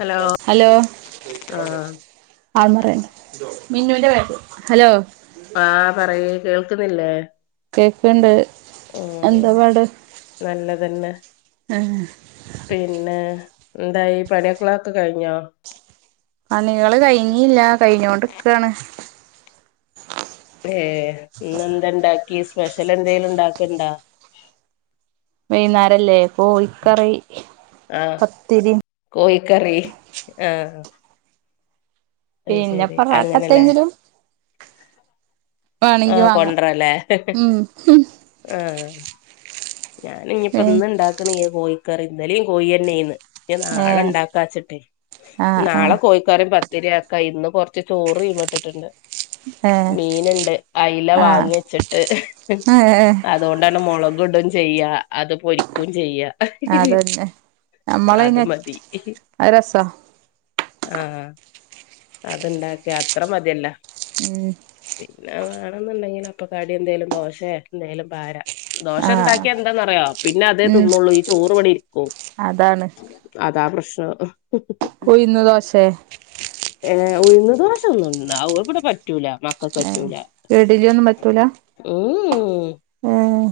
Hello hello ആഹ് ആൾ മറണ്ട ഹലോ ആഹ് പറയ് കേൾക്കുന്നില്ലേ കേക്കണ്ട് എന്താ ഉം പാട് നല്ലതന്നെ ആഹ് പിന്നെ എന്തായി പണി ആക്ളൊക്കെ കഴിഞ്ഞോ പണികള് കഴിഞ്ഞില്ല കഴിഞ്ഞോണ്ടിക്കാണ് ഏഹ് ഇന്നെന്ത ഇണ്ടാക്കി സ്പെഷ്യൽ എന്തെലും ഉണ്ടാക്കണ്ടാ വൈന്നേരംല്ലേ കോഴിക്കറി പത്തിരി കറി ആഹ് അയ് പിന്നെ ശരി പൊറാട്ട അങ്ങനെല്ലേ എത്തെങ്കിലും വാണെങ്കി ആഹ് വാങ്ങാം കൊണ്ടറല്ലേ ഉം ആഹ് ഞാൻ ഇനിയിപ്പോ ഏഹ് ഇന്ന് ഇണ്ടാക്കണില്ല കോഴിക്കറി ഇന്നലും കോഴിന്നെയാന്ന് നാളെ ഉണ്ടാക്കാച്ചിട്ടെ ആഹ് നാളെ ആഹ് കോഴിക്കറി പത് ഇത്തിരിയാക്ക ഇന്ന് കൊറച്ച് ചോറ് തീമട്ടിട്ടുണ്ട് ഏഹ് [unintelligible] മീൻ ഉണ്ട് അയല വാങ്ങി വച്ചിട്ട് ആഹ് ഏഹ് അതുകൊണ്ടന്ന മുളക് ഇടും ചെയ്യാ അത് പൊരിക്കയും ചെയ്യാ അതന്നെ അത് നമ്മളയ്ന് മതി അത് രസാ ആ അതുണ്ടാക്കിയ അത്ര മതിയല്ല ഉം പിന്നെ ണ്ടെങ്കിൽ അപ്പൊ കടി എന്തേലും ദോശയ എന്തേലും ഭാര ദോശ ആഹ് ഉണ്ടാക്കി എന്താന്നറിയ പിന്നെ അതേ ഉം തിന്നുള്ളൂ ഈ ചോറ് ഇവിടെ ഇരിക്കും അതാണ് അതാ പ്രശ് അ ഉഴുന്ന് ദോസെ ഏ ഉഴന്ന് ദോശ ഒന്നും ഇ ഇവിടെ പറ്റൂല മക്കൾക്ക് ഏഹ് പറ്റൂലാ ഇഡ്ലിയൊന്നും പറ്റൂല ഉം ഏഹ്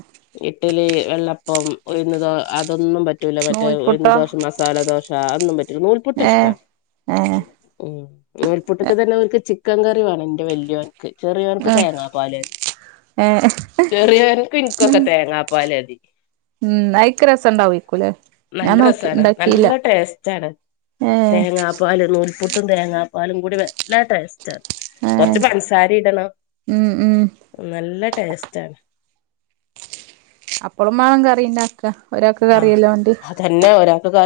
ഇഡ്ലി, വെള്ളപ്പം ഉഴുന്ന് ദോ അതൊന്നും പറ്റ പറ്റൂല മറ്റേ ഒന്ന് നൂൽപുട്ടോ ഉഴുന്ന്ദോശ മസാലദോശ അതൊന്നും പറ്റ നൂൽ പുട്ട് ഏഹ് ഇഷ്ടമ് ഏഹ് നൂൽ പുട്ടിന് തന്നെഇവർക്ക് ചിക്കൻ കറി വേണം എന്റെ വലിയന് ചെറിയനക്ക് ഏഹ് തേങ്ങാ പാല് ഏഹ് ചെറിയന് ക്ക് കുക്കൊക്ക തേങ്ങാ പാല് ഉം അയിക്ക് രസണ്ടാവേക്കുലേ ഞാൻ നല്ല നോക്കി രസമാണ് ഇണ്ടാക്കിയില്ല നല്ല ടേസ്റ്റ് ആണ് ഏഹ് തേങ്ങാപ്പാലും നൂൽപുട്ടും തേങ്ങാപ്പാലും കൂടി നല്ല ടേസ്റ്റാണ് ഏഹ് കൊറച്ച് പഞ്ചസാര ഇടണം ഉം ഉം നല്ല ടേസ്റ്റ് ആണ് അപ്പളും വേണം കറി ഉണ്ടാക്ക ഒരാൾക്ക് കറിയില്ലണ്ട്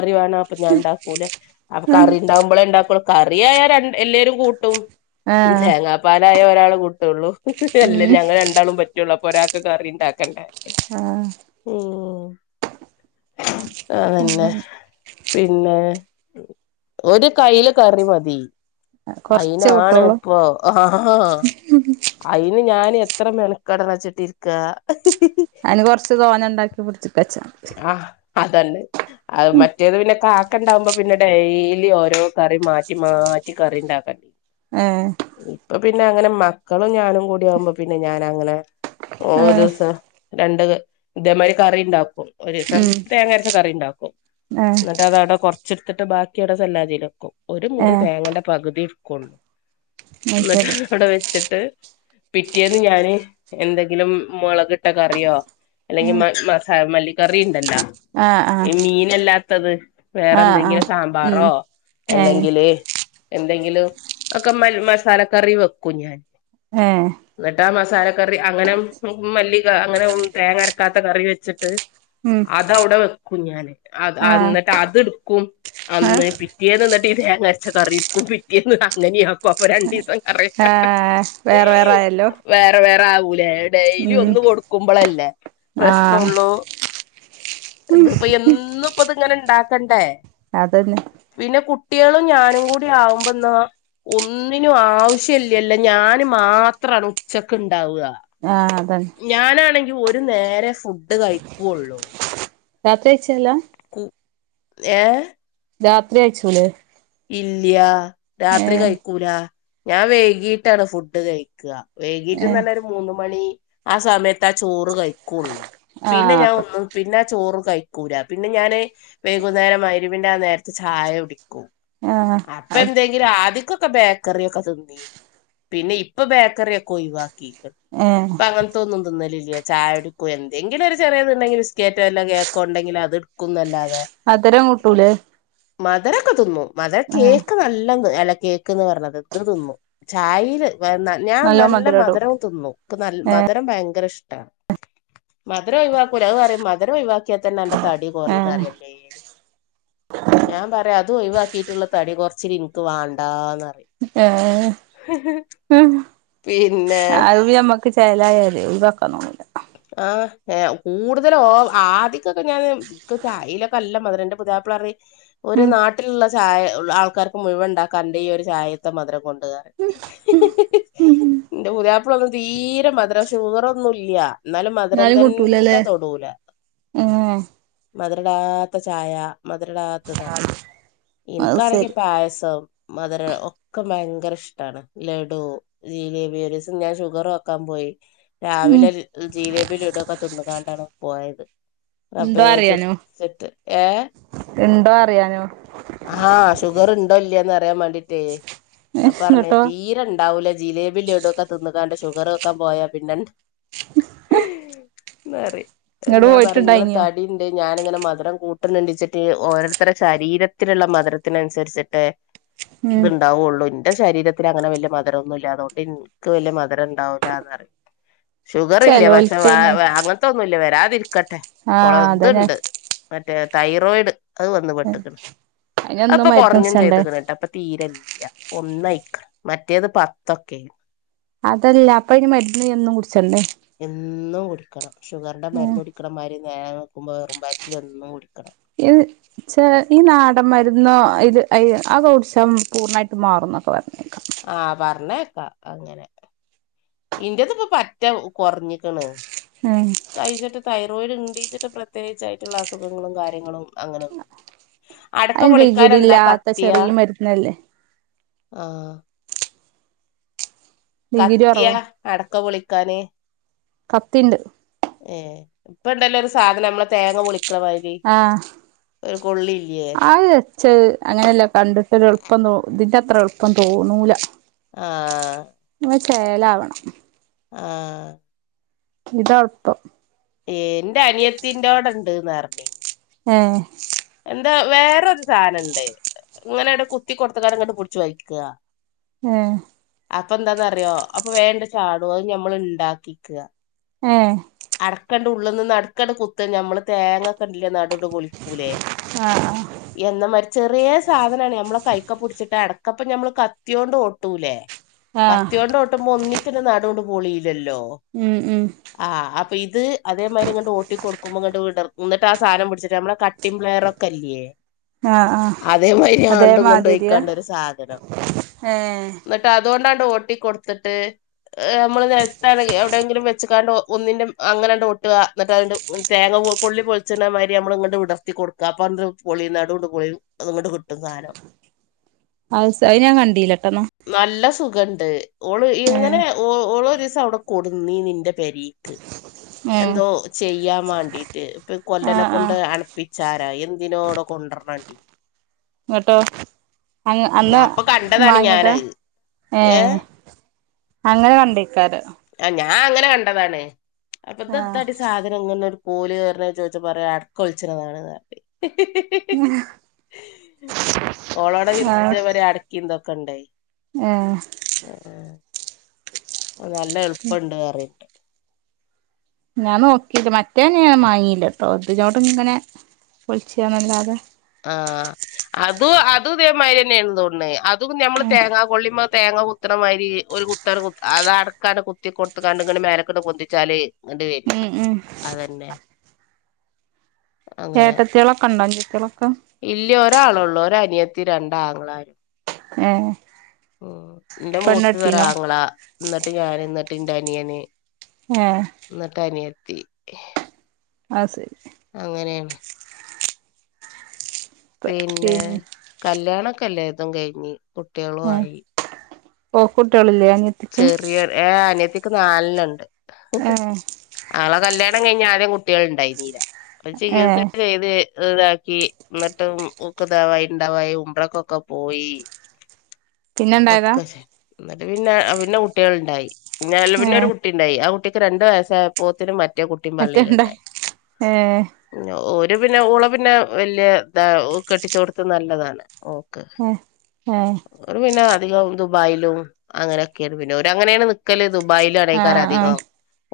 റി വേണം അപ്പൊ ഞാൻ ഉണ്ടാക്കൂലാഅപ്പൊ കറി ഉണ്ടാവുമ്പോളേ ഉണ്ടാക്കൂ കറി ആയ എല്ലാവരും കൂട്ടും ആഹ് തേങ്ങാപ്പാലായ ഒരാൾ കൂട്ടുള്ളൂ അല്ലേ ഉം ഞങ്ങൾ രണ്ടാളും പറ്റുള്ളൂ അപ്പൊ ഒരാ ക്കെ കറി ഉണ്ടാക്കണ്ടേ ആ അതന്നെ അങ്ങനെ പിന്നെ ഒരു കൈയ്യില് കറി മതി കൊറച്ചേ അയിനാണ് കൂട്ടൊള്ളൂ ഇപ്പോ ആ അയിന് ഞാന് എത്ര മെനക്കട വെച്ചിട്ടിക്ക അയിന് കൊറച്ച് തോന്ന ഉണ്ടാക്കി പിടിച്ചപ്പച്ചാ തല്ലേ അത് മറ്റേത് പിന്നെ കാക്ക ഉണ്ടാവുമ്പോ പിന്നെ ഡെയിലി ഓരോ കറി മാറ്റി മാറ്റി കറി ഉണ്ടാക്കണ്ട ഏ പിന്നെ അങ്ങനെ മക്കളും ഞാനും കൂടി ആകുമ്പോ പിന്നെ ഞാന അങ്ങനെ ഒരു ഏഹ് ദിവസ രണ്ട് ഇതേമാതിരി കറി ഉണ്ടാക്കും ഒരീസം ഉം തേങ്ങരച്ച കറി ഉണ്ടാക്കും ഏഹ് എന്നിട്ട് അതവിടെ കൊറച്ചെടുത്തിട്ട് ബാക്കിയവിടെല്ലാതിക്കും ഒരു മുറി ഏഹ് തേങ്ങന്റെ പകുതി ക്കുള്ളൂഎന്നിട്ട് അയ്ശരി അവിടെ വെച്ചിട്ട് പിറ്റേന്ന് ഞാന് എന്തെങ്കിലും മുളകിട്ട കറിയോ അല്ലെങ്കി ആഹ് മ മസാല മല്ലിക്കറി ഉണ്ടല്ലോ ആഹ് ആഹ് ഈ മീനല്ലാത്തത് വേറെ ആഹ് എന്തെങ്കിലും ആഹ് ഉം സാമ്പാറോ ഏഹ് അല്ലെങ്കില് എന്തെങ്കിലും ഒക്കെ മസാലക്കറി വെക്കും ഞാൻ ഏഹ് എന്നിട്ട് മസാലക്കറി അങ്ങനെ മല്ലി അങ്ങനെ തേങ്ങരക്കാത്ത കറി വെച്ചിട്ട് ഉം അതവിടെ വെക്കും ഞാന് അത് ആഹ് എന്നിട്ട് അതെടുക്കും അന്ന് ആഹ് പിറ്റേന്ന് എന്നിട്ട് തേങ്ങ അരച്ച കറി എടുക്കും പിറ്റേന്ന് അങ്ങനെയ ആക്കും അപ്പൊ രണ്ടിസം ആ വേറെ വേറെയായല്ലോ വേറെ വേറെ ആവൂലേ ഡെയിലി ഒന്ന് കൊടുക്കുമ്പോളല്ലേ ആഹ് പ്രശ്നള്ളൂ ഇത്പ്പ എന്നും ഇപ്പ അത് ഇങ്ങനെ ഉണ്ടാക്കണ്ടേ അതന്നെ കുട്ട്യാളും ഞാനും കൂടി ആകുമ്പോന്ന് ഒന്നിനും ആവശ്യല്ലല്ലോ ഞാൻ മാത്രമാണ് ഉച്ചക്ക് ഉണ്ടാവുക ആഹ് അതന്നെ ഞാനാണെങ്കി ഒരു നേരെ ഫുഡ് കഴിക്കുള്ളൂ രാത്രി കയിച്ചല്ലാ ഏ രാത്രി അയച്ചൂലെ ഇല്ല്യ രാത്രി കഴിക്കൂല ഞാൻ വേകിട്ടാണ് ഫുഡ് കഴിക്കുക വൈകീട്ട് ഏഹ് തന്നെ ഒരു മൂന്ന മണി ആ സമയത്ത് ആ ചോറ് കഴിക്കുള്ളു പിന്നെ ആഹ് ഞാൻ അപ്പൊ ഒന്നും പിന്നെ ചോറ് കഴിക്കൂല പിന്നെ ഞാന് വൈകുന്നേരം മൈരവിന്റെ ആ നേരത്തെ ചായ കുടിക്കും ആഹ് അപ്പ അത് എന്തെങ്കിലും ആധിക് ബേക്കറൊക്കെ തിന്നു പിന്നെ ഇപ്പ ബേക്കറൊക്കെ ഒഴിവാക്കി ഏഹ് അപ്പ അങ്ങനത്തെ ഒന്നും തിന്നലില്ല ചായ എടുക്കും എന്തെങ്കിലും ഒരു ചെറിയത്തുണ്ടെങ്കിൽ ബിസ്ക്കറ്റോ എല്ലോ കേക്കോണ്ടങ്കിലും അത് എടുക്കുന്നല്ലാതെ മ തരം കൂട്ടൂലേ മധരൊക്കെ തിന്നു മധുര ഏഹ് കേക്ക നല്ല തി കേക്ക്ന്ന് പറഞ്ഞത് എന്ത് തിന്നും ചായന്റെ വ ഞാൻ നല്ലോ നല്ല മധുരടും മധരം തിന്നു ഇപ്പ മധുരം ഭയങ്കര ഇഷ്ടമാണ് മധുര ഒഴിവാക്കൂല്ല അത് അറിയ മധുര ഒഴവാക്കിയാ തന്നെ എന്റെ തടി ഏഹ് കുറുന്നറിയല്ലേ ഞാൻ പറയാ അതും ഒഴിവാക്കിട്ടുള്ള തടി കൊറച്ച ഇനിക്ക് വേണ്ടാന്നറിയാം ആഹ ഹ ഹ പി ആ അത് ഞമ്മക്ക് ചെലായാലേ വെക്കൊതോ [unintelligible] ആ ഏ കൂടുതല ഓ ആദ്യക്കൊക്കെ ഞാൻ ചായലൊക്കെ അല്ല മധുരന്റെ പുര്യപ്പിള പറ ഒരു ഉം നാട്ടിലുള്ള ചായ ആൾക്കാർക്ക് മുഴുവൻണ്ടാക്കാ എന്റെ ഈ ഒരു ചായത്തെ മധുരം കൊണ്ട എന്റെ പുതിയാപ്പളൊന്നും തീരെ മധുര ശുകറൊന്നുംല്ലാ എന്നാലും മധുരം തന്നെ തൊടൂല ഏഹ് മധുര ഇടാത്ത ചായ മധുര ഇടാത്തതാണ് ഇൻ അത് ക്കാണെങ്കിൽ സരി പായസം മധുരം ഒക്കെ ഭയങ്കര ഇഷ്ടമാണ് ലഡു ജിലേബി ഒരു ദിവസം ഞാൻ ഷുഗറോ ക്കാൻ പോയി ഉം രാവിലെ ജിലേബി ലഡു ഇടൊക്കെ തിന്നുകാണ്ടാണ് പോയത് റബേ ഇണ്ടോ അറിയാനോ ചിർച്ചിട് ഏ ഇണ്ടോ അറിയാനോ ആഹ ശുഗർണ്ടോല്യേന്നർ ര്യാൻ വേണ്ടിട്ടേ അപ്പ പറഞ്ഞ ഇങ്ങട്ടോ തീര ഉണ്ടാവൂല ജിലേബിടൊക്കെ തിന്ന അതാണ്ട് ഷുഗറോക്കാൻ പോയാ പിന്നെ എന്നാറി ഇങ്ങട് ഞാൻ പറയും ഇങ്ങളെ പോയിട്ടുണ്ടായിനോ തടിണ്ട് ഞാനിങ്ങനെ മധരം കൂട്ടുന്നുണ്ടച്ചിട്ട് ഓരോരുത്തരുടെ ശരീരത്തിലുള്ള മധുരത്തിനുസരിച്ചിട്ട് ഉം ഇത്ണ്ടാവുള്ളൂ എന്റെ ശരീരത്തിൽ അങ്ങനെ വലിയ മധുരൊന്നും ഇല്ല അതുകൊണ്ട് എനിക്ക് വലിയ മധുര ഉണ്ടാവില്ലന്ന്റ ഷുഗർ ഇല്ലേ പക്ഷെവേ ചെലോൽക്കയ്ന് വേ അങ്ങനത്തെ ഒന്നുംല്ല വരാ ക്കട്ടെ ആഹ് അതാ ഞാൻ കുളത്ണ്ട് മറ്റേ തൈറോയിഡ് അത് വന്ന് പെട്ടക്കണ് അ അയ്നെന്നും അപ്പൊ മരുന്ന് കുറഞ്ഞും കുടിച്ചണ്ടേ ചെയ്തുക്കണ കേട്ടോ അപ്പൊ തീരെ ഒന്നായിക്ക മറ്റേത് പത്തൊക്കെ അതല്ല അപ്പൊ ഇനി മരുന്ന് എന്നും കുടിച്ചണ്ടേ എന്നും കുടിക്കണം ഷുഗറിന്റെ ആഹ് മരുന്ന് കുടിക്കണമാരി ഞാൻ നോക്കുമ്പോ വെറും വയറ്റിലെന്നും കുടുിക്കണം ഈ ചെ ഈ നാടൻ മരുന്ന് ഇത് ആ കൊ കുടിച്ച പൂർണ്ണമായിട്ട് മാറും ഒക്കെ പറഞ്ഞേക്ക ആഹ പറഞ്ഞേക്കാ അങ്ങനെ ഇന്റെത് ഇപ്പൊ പറ്റാ കൊറഞ്ഞിക്കണ് ഉം തൈറോയിഡ് ഉണ്ടച്ചിട്ട് പ്രത്യേകിച്ചായിട്ടുള്ള അസുഖങ്ങളും കാര്യങ്ങളും അങ്ങനെയൊന്നുമില്ല അടക്ക അയ്ന് പൊളിക്കൻ ഡിഗ്രി എന്താ ഇല്ലാത്ത കത്തിയ ചെറിയ മരുന്നല്ലേ ആഹ ഡിഗ്രി കത്തിയാ കൊറവാ അടക്കപൊളിക്കാനേ കത്തിണ്ട് ഏ ഇപ്പ ഇണ്ടല്ലോ ഒരു സാധനം നമ്മളെ തേങ്ങ പളിക്കണ മാരി ആ വച്ചത് അങ്ങനെയല്ല കണ്ടിട്ട്രു എളുപ്പം ഇതിന്റെ അത്ര എളുപ്പം തോന്നൂല ആഹ മച്ചേലാവണം ആഹ ഇത അഴപ്പം എൻറെ അനിയത്തിറോടുണ്ട്ന്ന് പറഞ്ഞ ആഹ എന്താ വേറരു സാധനംുണ്ട്േ ഇങ്ങനെ ഇവിട കുത്തി കൊടുത്ത കട് ഇങ്ങോട്ട് പിടിച്ചു വഴിക്കുക ആഹ അപ്പൊ എന്താന്നറിയോ അപ്പൊ വേണ്ട ചാടോ അത് ഞമ്മൾ ഉണ്ടാക്കിക്കുക ആഹ ഉള്ളന്ന് നടുക്കട കുത്ത് മ്മള് തേങ്ങൊക്ക ഇണ്ടില്ലേ നവിട കൊൊിക്കൂലേ ആഹ ചെറിയ സാധനമാണ് നമ്മെ കൈക്ക പിടിച്ചിട്ട് അടക്കപ്പ ഞമ്മള് കത്തിയോണ്ട് ഓട്ടൂലേ ആഹ് കത്തിയ കൊണ്ട് ഓട്ടുമ്പോ ഒന്നിച്ചി് നാട കൊണ്ട് പോളില്ലല്ലോ ഉം ഉം ആ അപ്പൊ ഇത് അേതിരിങ്ങട്ട് ഓട്ടി കൊടുക്ക്പോ ഇോ് വിടന്നി് സധനം പിടിച്ചട്ട് നമ്മുടെ കട്ടിംലെയറെ ല്ലേ ആഹ് ആഹ് അതേമാരി ആണ്ടും അതേമാതിരിയാ കൊണ്ട്പയ്ക്കാണ്ട ഒരു സാധനം ഏഹ് എന്നിട്ട് അതുകൊണ്ടാണ്ട് ഓട്ടി കൊടുത്തിട്ട് നമ്മള്ത്ത എവിടെിലും വെച്ചാണ്ട് ഒന്നിന്റെറെ അങ്ങനെണ്ട് ഒട്ടുക എന്നിട്ട് തേങ്ങ കൊിൊിച്ചിരുന്ന മാതിരി നമ്മൾ ഇങ്ങോട്ട് വിടർത്തി കൊടുക്കാപ്പ പൊളി നടണ്ട് പൊളി അങ്ങട്ട് കിട്ടും സാനം അ അത് ഞാൻ കണ്ടിലട്ടോന്നാ നല്ല സുഖണ്ട് ഓള് എങ്ങനെഓ ഓരോ ദിവസം അവിടെ കൊടുുന്നീ നിന്റെ പരിക്ക് ഏഹ് എന്തോ ചെയ്യാൻ വേണ്ടീട്ട് ഇപ്പൊ കൊല്ലനെ ആഹ് കൊണ്ട് ആഹ് അണപ്പി ചാരാ എന്തിനോട് കൊണ്ടരണണ്ടി കേട്ടോ അങ്ങ് അന്ന് അപ്പൊ കണ്ടതാണ് വാങ്ങിയതാ ഞാനത് ഏ ഏഹ് അങ്ങനെ കണ്ടേക്കാാര് ആഹ അങ്ങനെ കണ്ടതാണ് അപ്പൊ ദത്ത ആഹ് അടി സാധനംങ്ങനെ കൂല കറണ ചോദിച്ച പറയാ അടക്കൊളിച്ചതാണ് നാട്ട ഓളോടെ ഇന്തേവരെ അടക്കി ഇന്തൊക്കെ ഇണ്ടായി ആ നല്ല എളുപ്പംണ്ട് കേയറിയിട്ട് ഞാൻ നോക്കിയില്ല മറ്റേനെയഞൻ വങ്ങീയില്ലട്ടോ അതിനോട ഇങ്ങനെ കൊളിച്ചണല്ലാതെ ആഹ അത് അത് ഇതമാതിരി തന്നെയ ആതൊണ്ട് അതും നഞമ്മള് ഉം തേങ്ങാ കൊള്ളുമ്പോ തേങ്ങാ പുത്തനമാതിരി ഒരു കുത്ത അത അടക്കാണ് കുത്തി കൊടുത്തക്കാണ്ട് ഇങ്ങനെ മേനക്കട്ട കൊൊന്തിച്ചാല് ഇങ്ങ് വരിക ഉം ഉം അതന്നെ ഏട്ടത്തിളൊക്കെ ഉണ്ടോ അഞ്ചത്തിളൊക്കെ ഇല്ലയ ഒരാള ഉള്ളൂ ഒ അനിയത്തി രണ്ടാങ്ങളാരും ഹ ഉ എന്റെ മൂത്ത് തരാ ആങ്ങള എന്നന്നിട്ട് ഞാന് ഇന്നിട്ട് എന്റെ അനിയന് ഏ എന്നിട്ട് അനിയ എത്തി ആഹ ശരി പിന്നെ കല്യാണകഴിഞ്ഞ് കുട്ടികളുമായി. ഓ കുട്ടികളില്ലേ അനിയത്തിക്ക് ചെറിയ ഏ അനിയത്തിക്ക് നാലെണ്ണമുണ്ട് ഏ ആളെ കല്യാ ല്യാണം കഴിഞ്ഞ് ആദ്യം കുട്ടികൾ ഉണ്ടായിന്നീല്ല അവള് ഏ ചികിത്സയൊക്കെ ചെയ്ത് ഇതാക്കി എന്നിട്ടും [unintelligible] ഉണ്ടാവായി ഉമ്പ്രക്കൊക്കെ പോയി പിന്നെ ഉണ്ടായതാ ഒക്കെ ചെയ്ത് എന്നിട്ട് പിന്നെ പിന്നെ കുട്ടികൾ ഉണ്ടായി പിന്നല്ല ഏ പിന്നെ ഒരു കുട്ടി ഉണ്ടായി ആ കുട്ടിക്ക് രണ്ടു വയസായപ്പോത്തേനും മ മറ്റേ കുട്ടിയും മറ്റേ ഇണ്ടായി പള്ളയിലുണ്ടായി ഏ ഓ ളെ പിന്നെ ഓളെ പിന്നെ വല്ല്യ കെട്ടിച്ച് കൊടുത്തത് നല്ലതാണ് ഓക്ക് ഏ ഏ ഓള് പിന്നെ അധികം ദുബായിലും അങ്ങനെ പിന്നെ ഓര് അങ്ങനെയാണ് നിക്കല് ദുബായിലാണ് ആ ആൾക്കാർ ആ അധികം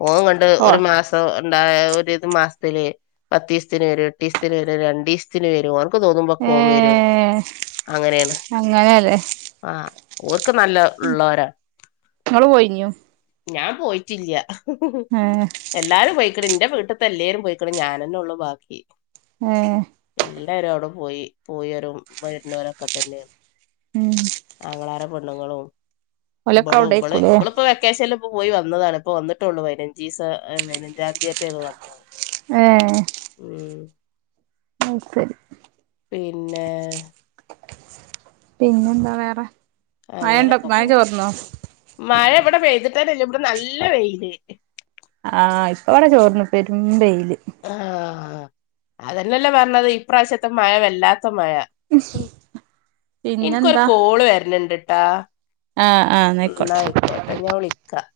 ഓൻ എങ്ങാണ്ട് ഓ ഒരു മാസം ഉണ്ടായ ഒരു ഇത് മാസത്തില് പത്ത് ദിവസത്തിന് വരും എട്ട് ദിവസത്തിന് വരും രണ്ടു ദിവസത്തിന് വരും ഓ ഓനുക്ക് തോന്നുമ്പം ഒക്കെ ഏ ഓൻ വരും അങ്ങനെയാണ് അങ്ങനെയല്ലേ ആ ഓ നുക്ക്‌ നല്ല ഉള്ളവരാ നിങ്ങള് പോയിനിയോ ഞാൻ പോയിട്ടില്ല എല്ലാരും പോയി ക്കണ് എന്റെ വീട്ടിത്തേ എല്ലാരും പോയിക്കണ് ഞാനെന്നേ ഒള്ളു ബാക്കി ആ എല്ലാരും അവിടെ പോയി പോയവരും വരുന്നവരൊക്കെ തന്നെയാണ് ഉം ആങ്ങളമാരും പെണ്ണുങ്ങളും ഓലൊക്കെ ഇവളും ഇവള് അവിടേക്കൂലേ ഇവളിപ്പം വെക്കേഷനില് ഇപ്പോ പോയി വന്നതാണ് ഇപ്പ വന്നിട്ടേയുള്ളൂ പതിനഞ്ച് ദിവസം പതിനഞ്ചാം തീയതിമറ്റോ ഇവൾ വന്നത് ഏ ഉം അത് ശരി പിന്നെ പിന്നെന്താ വേറെ മഴണ്ടോ അങ്ങനൊക്കെ മഴ പോണു ചോർന്നോ മഴ ഇവിടെ പെയ്തി ട്ടില്ല ഇവിടെ നല്ല വെയില് ആ ഇപ്പ ഇവിടെ തോർന്ന് പെരും വെയില് ആ അതന്നല്ലേ പറഞ്ഞത് ഈ പ്രാവശ്യത്തെ മഴ വല്ലാത്ത മഴ എനിക്കൊരു പിന്നെന്താ കോള് വരിണണ്ട് കേട്ടാ ആഹ് ആഹ് ന്നാ എന്നാ ആയിക്കോട്ടെ ഞാൻ വിളിക്കാം